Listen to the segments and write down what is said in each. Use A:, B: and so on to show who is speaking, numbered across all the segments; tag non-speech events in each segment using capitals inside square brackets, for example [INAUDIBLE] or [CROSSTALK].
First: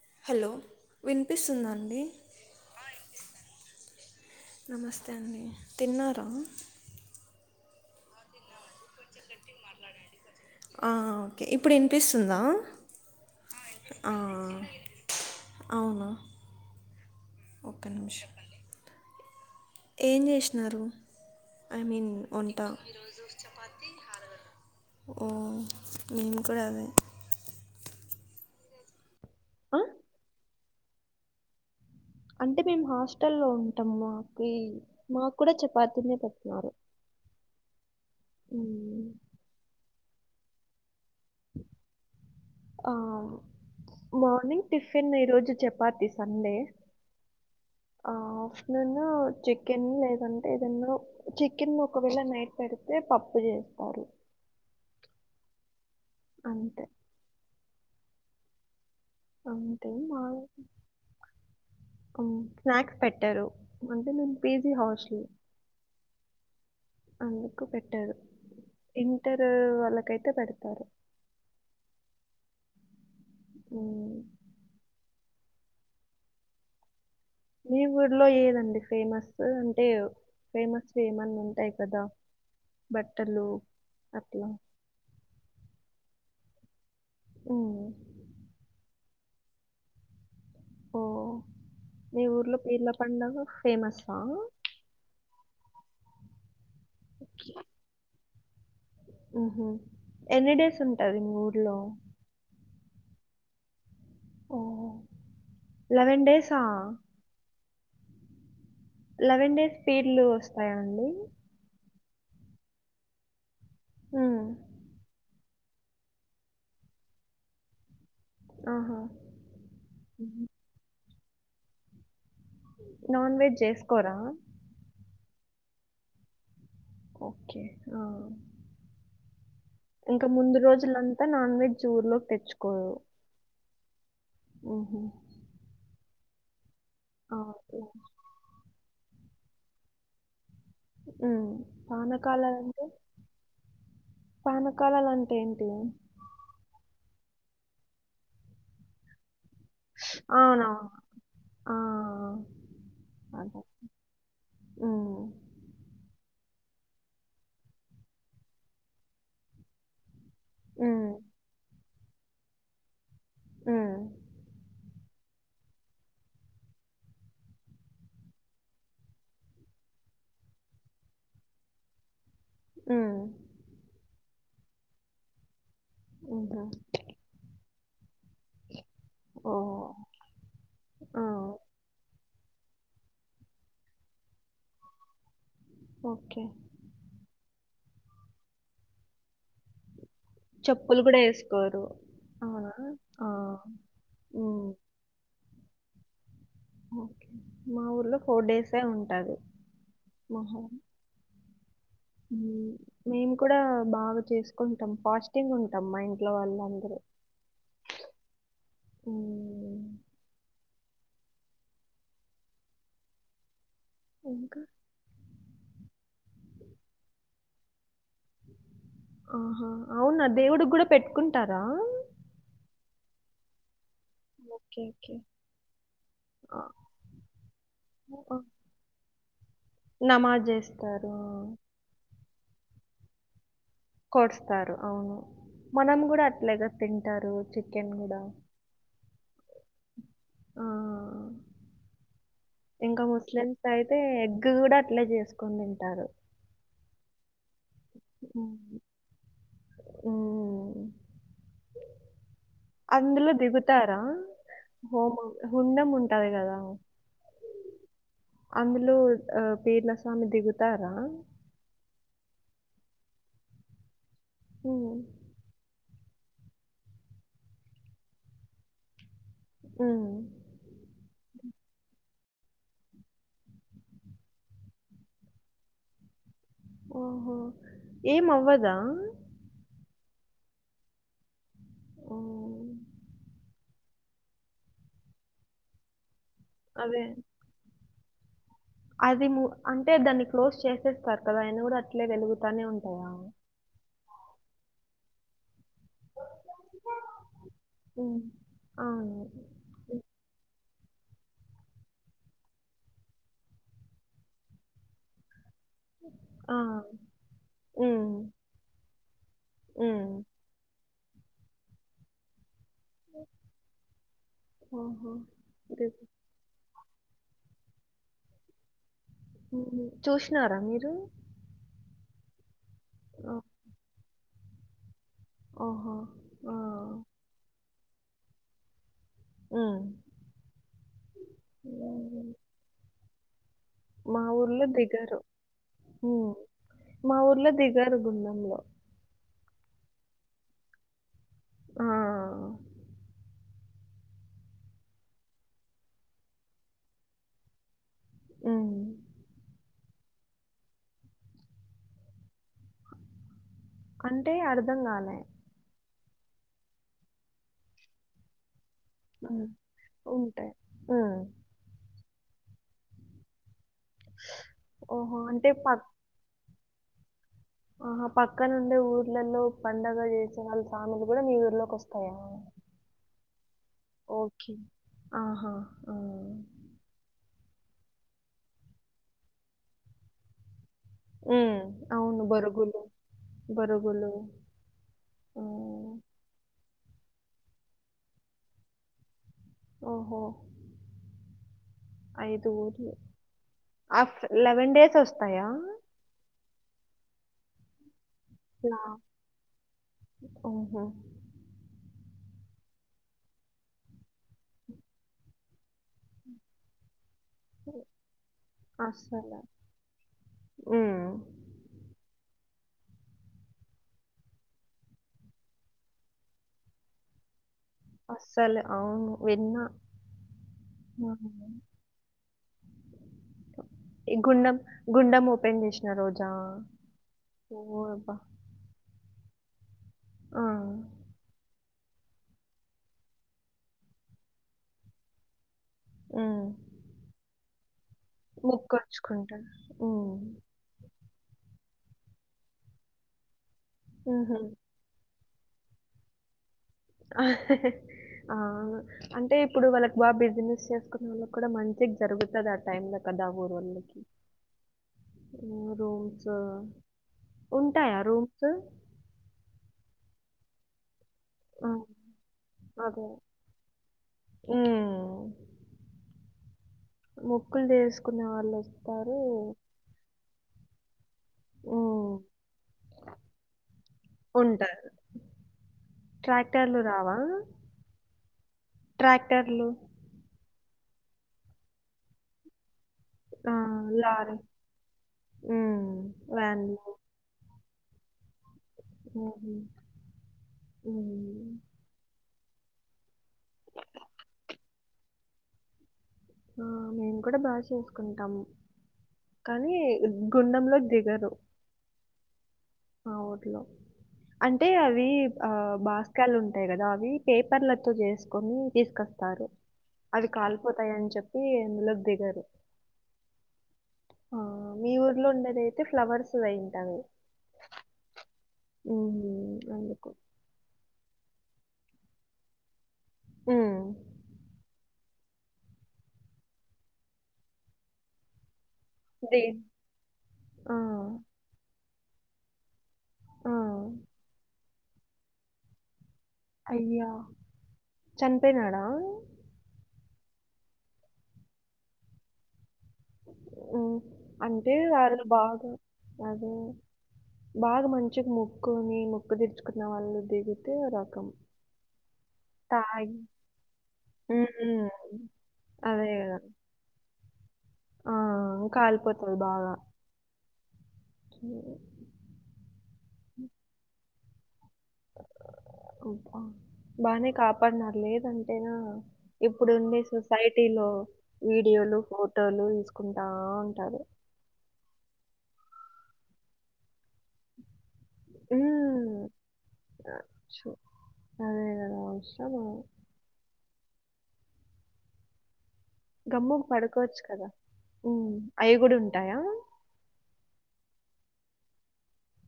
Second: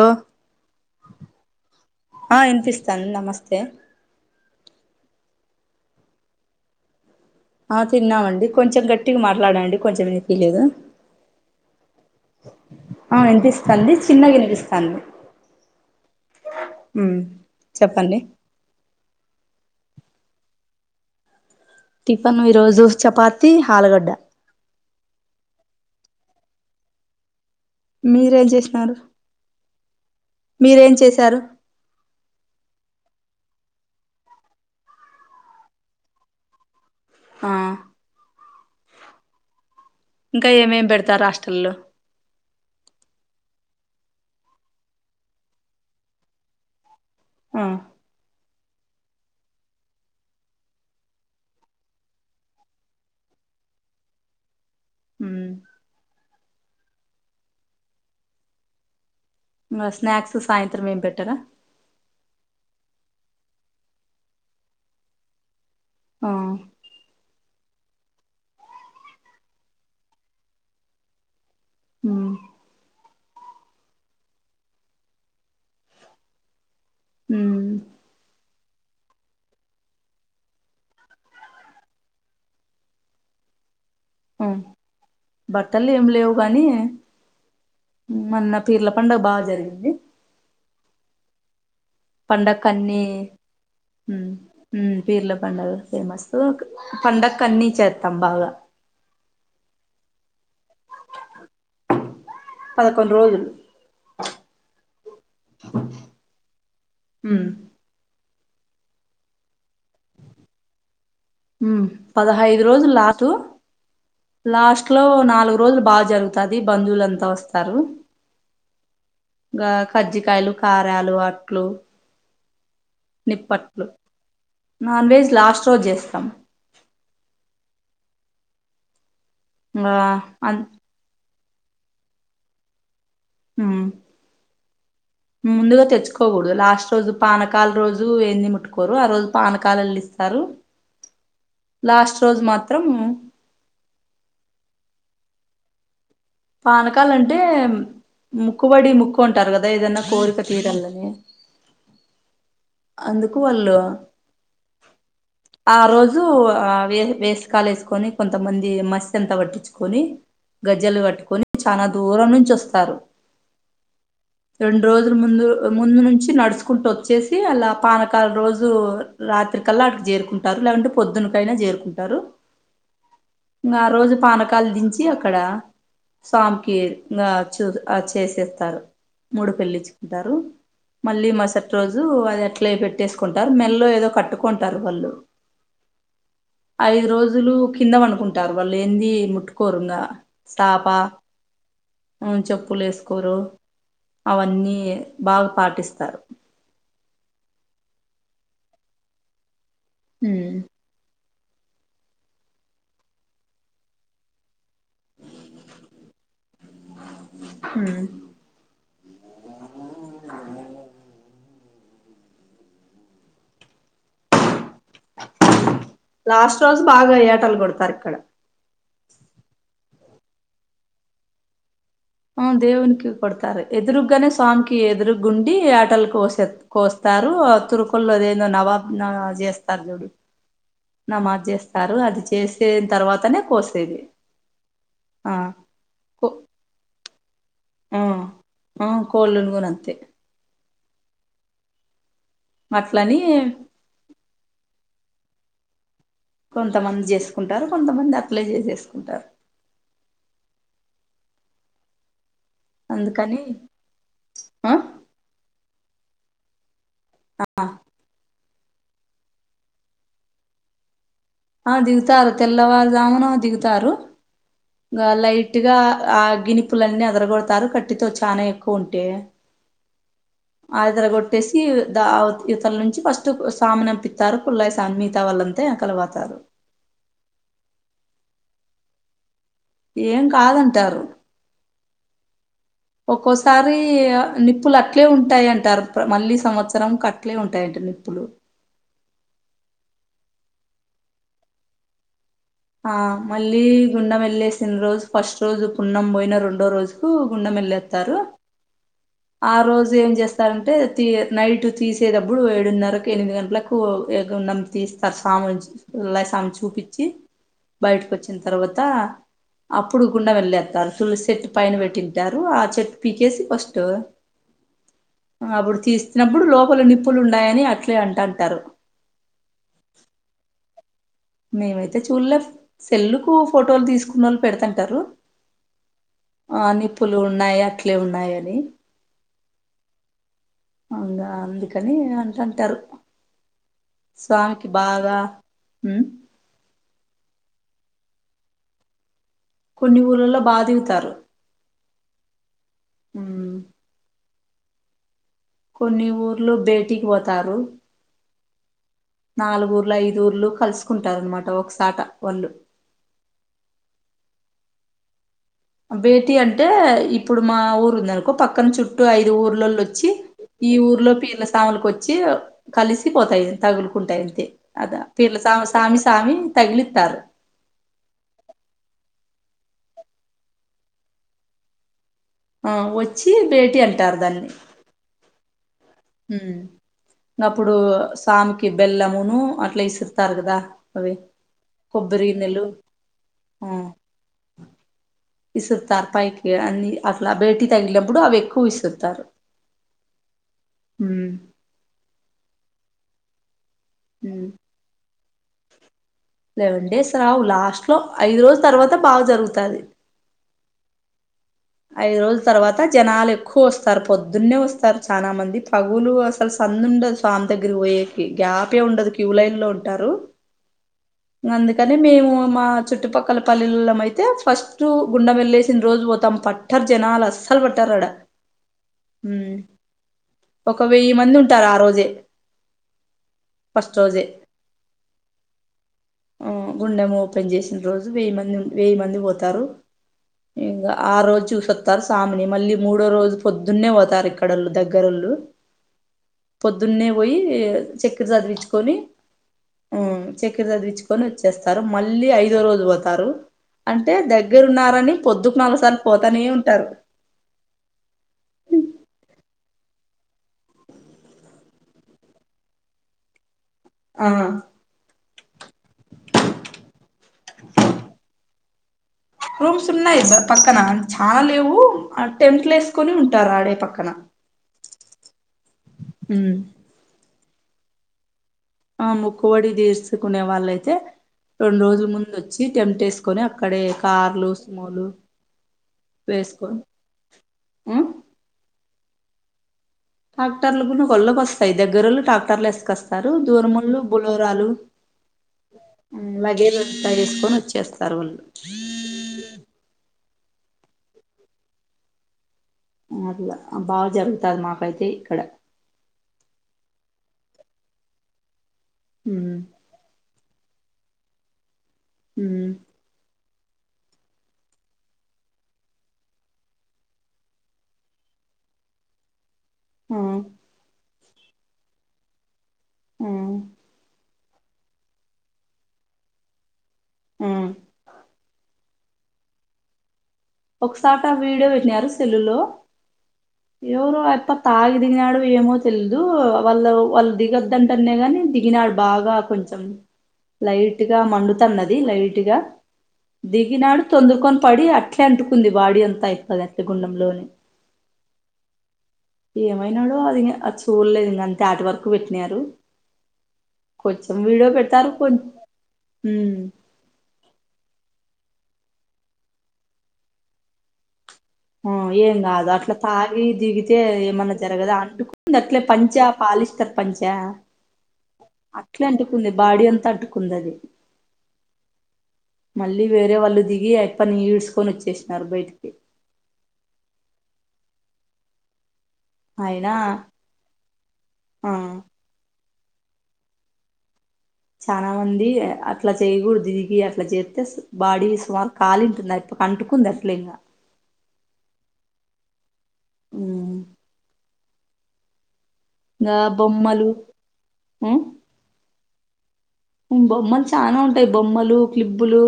A: లో
B: హలో వినిపిస్తుందా అండీ
A: ఆ ఇన్పిస్తంది నమస్తే
B: నమస్తే అండీ తిన్నారా
A: ఆ తిన్నామండి కొంచెం గట్టిగా మాట్
B: ఆ ఒకే ఇప్పుడు ఇన్పిస్తుందా
A: ఆ ఇన్పిస్తంది చిన్నగా ఇన్పిస్తంది
B: అవున
A: ఉ చెప్పండి
B: ఎంజేషీనారు ఐ మీన్
A: టిఫన్
B: ఒంట
A: ఈరోజు
B: ఈ రోజు
A: చపాతి
B: చెపాతి
A: ఆలుగడ్డ
B: హలదానం ఓ మిం కూడా అదే
A: మీరేం చేశినారు
B: అ
A: మీరేం చేసారు
B: అంటే మీమ్ హాస్టల్ లో ఉంటాం మా కీ మాక్ కూడా చపాతీనేే పెట్టినారు
A: ఆ
B: ఊ
A: ఇంకా ఏమేమి పెడతారు హోస్టెల్లో
B: ఆవ్ మార్నింగ్ టిఫిన్ ఈ రోజు చపాతీ సండే
A: ఆ
B: ఆ ఆఫ్టర్నూన్ చికెన్ లేదంటే ఏదన్నా చికెన్ ఒకవేళ నైట్ పెడితే పప్పు చేస్తారు
A: ఊ
B: అంతే
A: ఇంగ
B: అంతే
A: స్నాక్స్
B: మారది
A: సాయంత్రం ఏం పెట్టరా
B: ఉం స్నాక్స్ పెట్టారు అంటే నేను పీజీ హాస్టల్
A: ఆ
B: అందుకు పెట్టరు ఇంటర్ వాళ్ళకైతే పెడతారు
A: ఊ
B: ఏ
A: ఊ
B: మీ ఊర్లో ఏదండి ఫేమస్ అంటే ఫేమస్ ఏమన్నా ఉంటాయి కదా బట్టలు
A: ఆ
B: అట్లా
A: బట్టలు ఏమి లేవు కానీ
B: ఉ
A: మొన్నా పీర్ల పండుగ బాజరిగింది.
B: ఓ మీ ఊర్లో పీర్ల
A: పండక్కన్ని
B: పండగ ఫేమసా.
A: హ్మ్ పీర్ల పండుగ ఫేమస్ పండక్కు అన్నీ చేత్తాం బాగా.
B: ఉహ్ ఎన్ని డేస్ ఉంటాది మీ ఊర్లో?
A: పదకొండు రోజులు.
B: ఓహో లెవెన్ డేసా.
A: హ్
B: లెవెన్ డేస్ పీర్లు వస్తాయా అండి.
A: పదహైదు రోజులు లాస్ట్,
B: హ్మ్.
A: లాస్ట్లో నాలుగు రోజులు బాజరుగు తది బంధువులంతా వస్తారు
B: ఆహా!
A: ఇంగా
B: హుహు.
A: కజ్జికాయలు కారాలు, అట్లు,
B: నాన్ వెజ్
A: నిప్పట్లు
B: చేసుకోరా?
A: నాన్ వెజ్ లాస్ట్ రోజు చేస్తాం.
B: ఓకే ఆ
A: ఆ
B: ఇంకా ముందు
A: అన్
B: రోజులం తా నాన్ వెజ్ ఊర్లోలోకి తెచ్చుకోరు.
A: ఆ
B: ఓహో
A: ముందుగా తెచ్చుకోకూడదు లాస్ట్ రోజు
B: ఆ!
A: పానకాల
B: ఓకే.
A: రోజు ఏంది ముటు కోరు ఆ రోజు పానకాలళ్ళ ఇస్తారు.
B: ఉ
A: లాస్ట్ రోజు
B: పానకాలంటే
A: మాత్రం
B: పానకాలాల్ల అంటే ఏంటి?
A: పానకాల అంటే ముక్కుబడి ముక్కు అంటారు కదా ఏదన్నా కోరిక
B: అవునవును.
A: తీరాలని.
B: ఆ
A: అందుకు
B: ఆ! అదే.
A: వళ్ళు
B: హ్మ్.
A: ఆ రోజు ఆ వే వేసకాలు వేసుకొని కొంతమంది మస్తి అంత పట్టించుకొని గజ్జలు
B: హ్మ్.
A: కట్టుకొని చానా దూరం నుంచి వస్తారు,
B: హ్మ్.
A: రెండు రోజు ముందు ముందు నుంచి నడుచుకుంటూ వచ్చేసి తి అలా పానకాల రోజు రాత్రికల్లా అక్కడికి చేరుకుంటారు లేకుంటే పొద్దున్నకైనా చేరుకుంటారు.
B: ఆ
A: ఇంగా ఆ రోజు పానకాలు దించి అక్కడ
B: హుహు.
A: స్వామికి ఇంగా చూద్ ఆ చేసేస్తారు, ముడుపు
B: ఓహ్!
A: ఎళ్లిచ్చుకుంటారు మళ్ళీ
B: ఆ!
A: మరసటి రోజు అది అట్లే పెట్టేసుకుంటారు, మెల్లో ఏదో కట్టుకుంటారు వాళ్ళు.
B: ఓకే
A: ఐదు రోజులు కింద పండుకుంటారు, వాళ్ళు ఏంది ముట్టుకోరు ఇంగా. సాప,
B: చెప్పులు గూడా యేసుకోరు.
A: ఆ
B: అవునా?
A: చెప్పులు
B: ఆ!
A: వేసుకోరు
B: హ్మ్.
A: అవన్నీ బాగా పాటిస్తారు.
B: ఓకే మా ఊర్లో ఫోర్ డేసే ఉంటది
A: ఉమ్
B: మొహరం. మేము కూడా బాగా చేస్ కుంటం ఫాస్టింగ్ ఉంటం మా ఇంట్లో వాళ్ళందరూ. ఇంకా
A: లాస్ట్ రోజు బాగా ఏటలు కొడతరు ఇక్కడ.
B: ఆహా అవునా దేవుడి కూడా పెట్టుకుంటారా.
A: ఆ దేవునికి కొడతారు ఎదురుగ్గనే స్వామికి
B: ఓకే. ఓకే.
A: ఎదురుగుండి యాటలు కోసే
B: ఆ!
A: కోస్తారు
B: ఆ!
A: తురుకొల్లదేందో నవాబు నా చేస్
B: నమాజ్ జేస్
A: నమాజ్ చేస్తారు అది చేసేన్ తర్వాతనే కోసేది
B: కోస్తారు అవును
A: ఆ
B: మనం కూడా
A: కో
B: అట్లేగా తింటారు చికెన్
A: ఆ
B: కూడా
A: ఆ కోళ్ళును గూన అంతే
B: ఆ ఇంకా
A: అట్లని
B: ముస్లిమ్ ఐ తే ఎగ్గు కూడా అట్లే చేసుకొని తింటారు
A: కొంతమంది చేసుకుంటారు కొంతమంది అట్లే
B: ఉమ్,
A: చేసేసుకుంటారు
B: అందులో
A: అందుకని
B: దిగుతా రా
A: ఆ
B: హోమ హుండం ఉంటాది గదా
A: ఆ
B: అందులో ఆ పీర్ల స్వామి దిగుతారా
A: ఆ దిగుతారు తెల్లవారుజామున దిగుతారు
B: ఉమ్,
A: గా లైట్ గా ఆ గినిపులన్నీ అదరగొడతారు కట్టితో చానా ఎక్కువ ఉంటే
B: ఉమ్
A: అదరగొట్టేసి ద అవుత్ ఇవతల నుంచి ఫస్ట్ సామినంపిత్తారు కుళ్ళాయి సామి మిగతా వాళ్ళం తే ఎనకాల పోతారు
B: ఓహో ఏం అవ్వదా
A: ఏం కాదంటారు
B: ఓ
A: ఒక్కోసారి నిప్పులు అట్లే ఉంటాయి అంటారు మళ్ళీ
B: అదే
A: సంవత్సరంకు అట్లే ఉంటాయంటడి నిప్పులు
B: అది ము అంటే దాన్ని క్లోజ్ చేసేస్తారు కదా ఆయినా కూడా అట్లే వెలుగుతానే ఉంటాయా
A: ళ్ళీ గుండం వెళ్ళేసిన రోజు ఫస్ట్ రోజు పున్నం పోయిన రెండో రోజుకు గుండం ఎళ్ళేత్తారు
B: ఉమ్, అవును
A: ఆ రోజు ఏం చేస్ స్తారంటే తీ నైట్ తీసేదప్పుడు ఏడున్నరకు ఎనిమిది గంటలకు ఏ గుండం తీస్తారు సాముంచి పుల్లయ్ సామి
B: ఆ,
A: చూపిచ్చి
B: ఉమ్,
A: బయటకొచ్చిన తర్వాత అప్పుడు
B: ఉమ్.
A: గుండం వెళ్ళేత్తారు తులసి చెట్టు పైన పెట్టింటారు ఆ చె పీకేసి ఫస్టు
B: ఆహా.
A: అప్పుడు
B: రేపు
A: తీస్తిన బ్బుడు లోపల నిప్పులు ఉండాయని అట్లే అంటంటారు
B: చూసినారా మీరు
A: మేమైతే చూడలే సెల్లుకు
B: ఆ,
A: ఫోటోలు తీసుకున్నోళ్ళు పెడతంటారు
B: ఓహో
A: ఆ నిప్పులు ఉన్నాయి అట్లే ఉన్నాయని
B: ఊ
A: అవున్దా అందుకని అంటాంటారు
B: మా ఊర్లో దిగరు
A: ఉమ్
B: ఊ మా ఊర్లో దిగరు గుండంలో
A: కొన్ని ఊళ్లలో బాగా దిగుతారు
B: ఆ
A: ఉమ్ కొన్ని ఊర్లో బేటీకి పోతారు
B: [INAUDIBLE]
A: నాలుగూర్లు ఐదు ఊర్లు కలుసుకుంటారు అనమాట ఒకసాట వాళ్ళు
B: అంటే అర్ధం కాలే
A: భేటీ అంటే ఇప్పుడు మా ఊరు ఉందనుకో పక్కన చు ట్టూ ఐదు
B: ఉమ్,
A: ఊర్లల్లొచ్చి
B: ఉంటాయి
A: ఈ ఊర్లో
B: ఉమ్.
A: పీర్ల తాములకచ్చి కలిసిపోతాయి తగులుకుంటాయంతె అద
B: ఓహో
A: పీల
B: అంటే
A: సామ
B: పక్
A: సామి సామిన్ తగిలితారు
B: ఆహా పక్కనుండే ఊర్లలో పండగ చేసే వాళ్ళ స్వామిలు కూడా మీ ఊర్లోకి వస్తాయా
A: ఆ వచ్చి భేటీయాన్
B: ఓకే ఆహా ఆ
A: ఊ అప్పుడు సామికి బెల్లమును అట్లా ఇసురుతారు కదా అదే
B: ఉమ్, అవును
A: కొబ్బరి నెలు
B: బొరుగులు
A: ఆ
B: బొరుగులు ఆ.
A: విసుతారు పైకి అన్ని అట్లా భేటీ తగిలినప్పుడు అవి ఎక్కువ విసురుతారు
B: ఒహో
A: ఊ
B: ఐదు ఊర్లు ఆఫ్ర్ లెవెన్ డేస్ వస్తాయా
A: లెవెన్ డేస్ రావు లాస్ట్ లో ఐదు రోజుల
B: ఇలా
A: తర్వాత బాగా జరుగుతుంది
B: ఓహో
A: ఐదు రోజుల తర్వాత జనాలు ఎక్కువ వస్తారు పొద్దున్నే వస్తారు చాలా మంది పగులు అసలు సందు ఉండదు సామి దగ్గర పోయేకి గ్యాప్ ఏ ఉండదు క్యూ
B: అస్సలు.
A: లైన్ లో ఉంటారు
B: హ్మ్.
A: అందుకని మేము మా చుట్టుపక్కల పల్లెలో అయితే ఫస్ట్ గుండె వెళ్ళేసిన రోజు పోతాం పట్ పట్టర్ జనాలసలు వట్టరడ
B: అస్సలు అవును. విన్నా.
A: ఒక వెయ్యి మంది
B: హ్మ్.
A: ఉంటారు ఆ రోజే ఫస్ట్
B: ఈ
A: రోజే
B: గుండం గుండెం ఓపెన్ చేసిన రోజా
A: ఆ, గుండెం ఓపెన్ చేసిన
B: ఓ
A: రోజు
B: అబ్బా
A: వెయ్యి మంది ఉం- వెయ్యి మంది పోతారు
B: ఆ!
A: ఇంకా ఆ రోజు చూసొస్తారు సామిని మళ్ళీ మూడో రోజు పొద్దున్నే పోతారు ఇక్కడళ్ళు దగ్గరళ్ళు
B: హ్మ్.
A: పొద్దున్నే పోయి చక్కెర చదివించుకొని
B: మొక్కొచ్చుకుంటారు.
A: ఆ
B: హ్మ్.
A: చ కర చదిచ్చుకొని వచ్చేస్తారు మళ్ళీ ఐదో రోజు పోతారు అంటే
B: హుహు.
A: దగ్గర ఉన్నారని పొద్దుకు నాలుగు సార్లు పోతనే ఉంటారు
B: ఆవును అంటే ఇప్పుడు వాళ్ళకి బాగా బిజినెస్ చేసుకున్న వాళ్ళకి కూడా మంచిగా జరుగుతది ఆ టైమ్ లో కదా ఊరు వాళ్ళకి
A: ఆ
B: ఊ రూమ్స్ ఉంటాయా రూమ్స్
A: రూమ్స్ ఉన్నాయి అబ్బ పక్కన చాలా
B: ఆ!
A: లేవు ఆ టెంటులు
B: అదే.
A: వేసుకుని ఉంటారు ఆడే పక్కన
B: హ్మ్.
A: ఉ
B: మొక్కులు తీర్సుకునే వాళ్ళు వస్
A: ఆ ముక్కువడి తీర్సుకునే వాళ్ళయితే రెండు రోజుల
B: హ్మ్.
A: ముందు వచ్చి టెంట్ వేసుకొని అక్కడే కార్లు
B: ఉంటారు.
A: సుమోలు వేసుకొని
B: ట్రాక్టర్లు రావా?
A: ఆ
B: ట్రాక్టర్లు
A: ట్రాక్టర్లు కూడా ఒక ఒళ్ళకి వస్తాయి దగ్గరలో ట్రాటర్లు ఏసుకొస్తయి
B: ఆ!
A: దూరమొలు
B: లారీ.
A: బులోరాలు
B: హ్మ్.
A: ఊ వగేర
B: వ్యాన్లు.
A: దగెసుకొని వచ్చేస్తారు వాళ్ళు
B: నాది ఏంటిది
A: అట్లా బాగా జరుగుతది మాకైతే ఇక్కడ
B: ఆ మేము కూడా బాగా చేసుకుంటాము
A: ఉమ్
B: కానీ గుండంలో దిగరు
A: ఊ
B: ఆ ఊర్లో అంటే అవి ఆ బాస్కాలు ఉంటాయి కదా అవి పేపర్లతో చేసుకొని తీసుకొస్తా
A: ఆ
B: అది కాలిపోతాయ అని చెప్పి ములోకి దిగ్గరు
A: మ్
B: ఆ మీ ఊర్లో ఉండేది అయితే ఫ్లవర్స్ అయింటంది.
A: మ్
B: ఉమ్
A: ఒకసట వీడియో విట్నరు సెల్లో
B: హ్మ్.
A: యోగా అంత [UNINTELLIGIBLE] దిగినాడు ఏమో తెలిదు వాళ్ళ వాళ్ళు దిగదుంటనే కాగాని దిగినాడు బాగా
B: ది
A: కొంచెం
B: ఆ!
A: లైట్గా మండు ఉన్నది లైట్ గా
B: ఆ!
A: దిగినాడు తొందరకొని తాడి అట్ల అంటుకుంది బాడీ అంతా అయి
B: అయ్యా చనిపోయినాడా
A: ఏమైనాడో అది ఇం అది చూడలేదు ఇంకా క్యాట్ వరకు పెట్టినారు
B: ఉమ్
A: కొంచెం వీడియో
B: అంటే
A: పెడతారు
B: వాళ్ళు
A: కొ
B: బాగా ఉన్నారు
A: ఉమ్
B: బాగా మంచిగా ముక్కుని ముక్కు తీర్చుకున్న వాళ్ళు దిగితే రకం
A: ఆ ఏం కాదు అట్లా తాగి దిరిగితే ఏమన్నా
B: హ్మ్.
A: జరగదా అంటుకుంది అట్లే
B: అదే
A: పంచగా
B: గదా!
A: పాలిస్తారు పంచ
B: ఆ!
A: అట్లా
B: కాలిపోతది
A: అంటుకుంది
B: బాగా.
A: బాడీ అంతా అంటుకున్నది
B: [INAUDIBLE]
A: మళ్ళీ వేరే వాళ్ళ దిగి అయిపన్ నీడ్స్
B: అబ్బా బాగానే కాపాడున లేదంటేనా
A: అయినా
B: ఇప్పుడుడి సొసైటీ లో
A: ఆ
B: వీడియోలు ఫోటోలు తీసుకుంటా ఉంటారు
A: చనా మంది అట్లా చేయ్యకూడదు దినికి అట్లా చేయ అయితే బాడీ సమాల
B: హ్మ్.
A: కాలింటుందియి కంటుకుంది అసలు ఇంకా
B: అదేద అవసరము
A: మ్
B: గమ్ముం
A: బొమ్మలు
B: పడుకోవచ్చు కదా
A: ఉమ్
B: మ్ అయ్యాకూడా ఉంటాయా
A: బొమ్మలు చానా ఉంటాయి బొమ్మలు క్లిప్లో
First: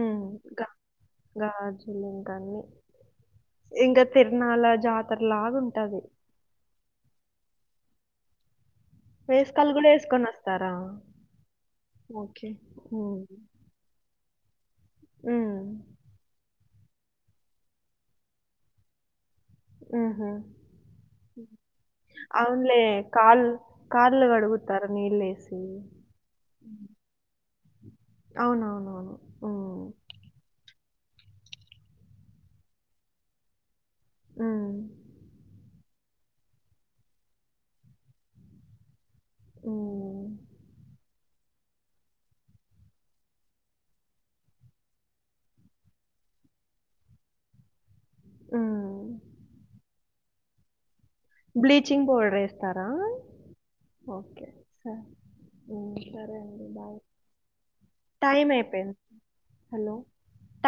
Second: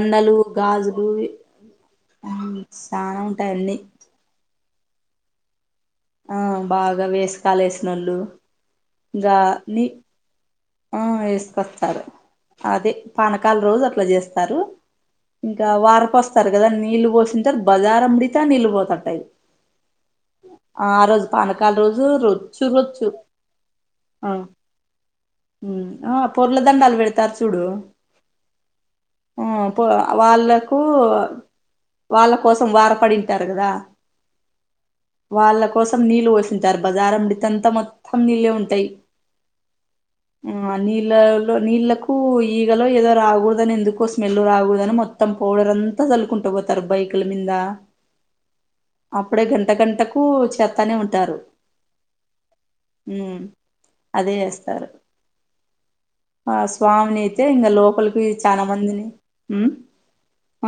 B: ఉమ్, గా-
A: గాజులు
B: గాజులు ఇంకా అన్ని
A: చాలా ఉంటాయి అన్నీ
B: ఇంకా తిరణాల జాతర లాగా ఉంటది
A: ఆ బాగా వేసుకలు వేసినళ్ళు
B: వేసుకలు కూడా వేసుకునా
A: ఆ వేసుకొస్తారు అదే
B: ఉమ్,
A: పానకాల రోజు అట్లా చేస్తారు
B: ఉమ్,
A: ఇంకా వారిపోస్తారు కదా నీళ్ళు పోసంట బజారం ముడితే నీళ్ళు పోతట్టయి
B: ఉ హ
A: రోజు రొచ్చు
B: ఆనులే
A: రొచ్చు
B: కాల్ కల్లు
A: ఆ
B: కడుగు తరనీళ్ లేసిద
A: ఉమ్ ఆ పొర్లదండాలు పెడతారు చూడు
B: అవునవునవును
A: ఆ
B: ఉమ్
A: పో వాళ్ళకు వాళ్ళ కోసం వారపడింటారు కదా
B: మ్
A: వాళ్ళ కోసం నీళ్ళు పోస్తుంటారు బజారం మడితేంతా మొత్తం నీళ్ళే ఉంటాయి
B: మ్
A: ఆ నీళ్ళలో నీళ్ళకు పో ఈగలో ఏదో రాకూడదుని ఎందుకో స్మెల్ రాకూదుని మొత్తం పౌడర్ అంతా చలుకుంట పో బైకుల మీద
B: ఉమ్.
A: అప్పుడే గంట గంటకు చేతనే ఉంట హలో
B: బ్లీచింగ్ పౌడర్ వేస్తారా
A: అదే
B: ఓకే
A: చేస్తారు
B: సరే ఉమ్, సరే
A: ఆ
B: అండి బాయ్
A: స్వామిని అయితే ఇంకా లోపలికి
B: టైం
A: చాలా
B: అయిపోయింది
A: మందిని
B: హలో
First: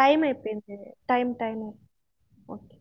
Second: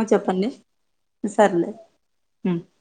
A: ఊ చెప్పండి
B: అయిపోయింది టైం టైం
A: సర్లే ఊ
B: ఓకే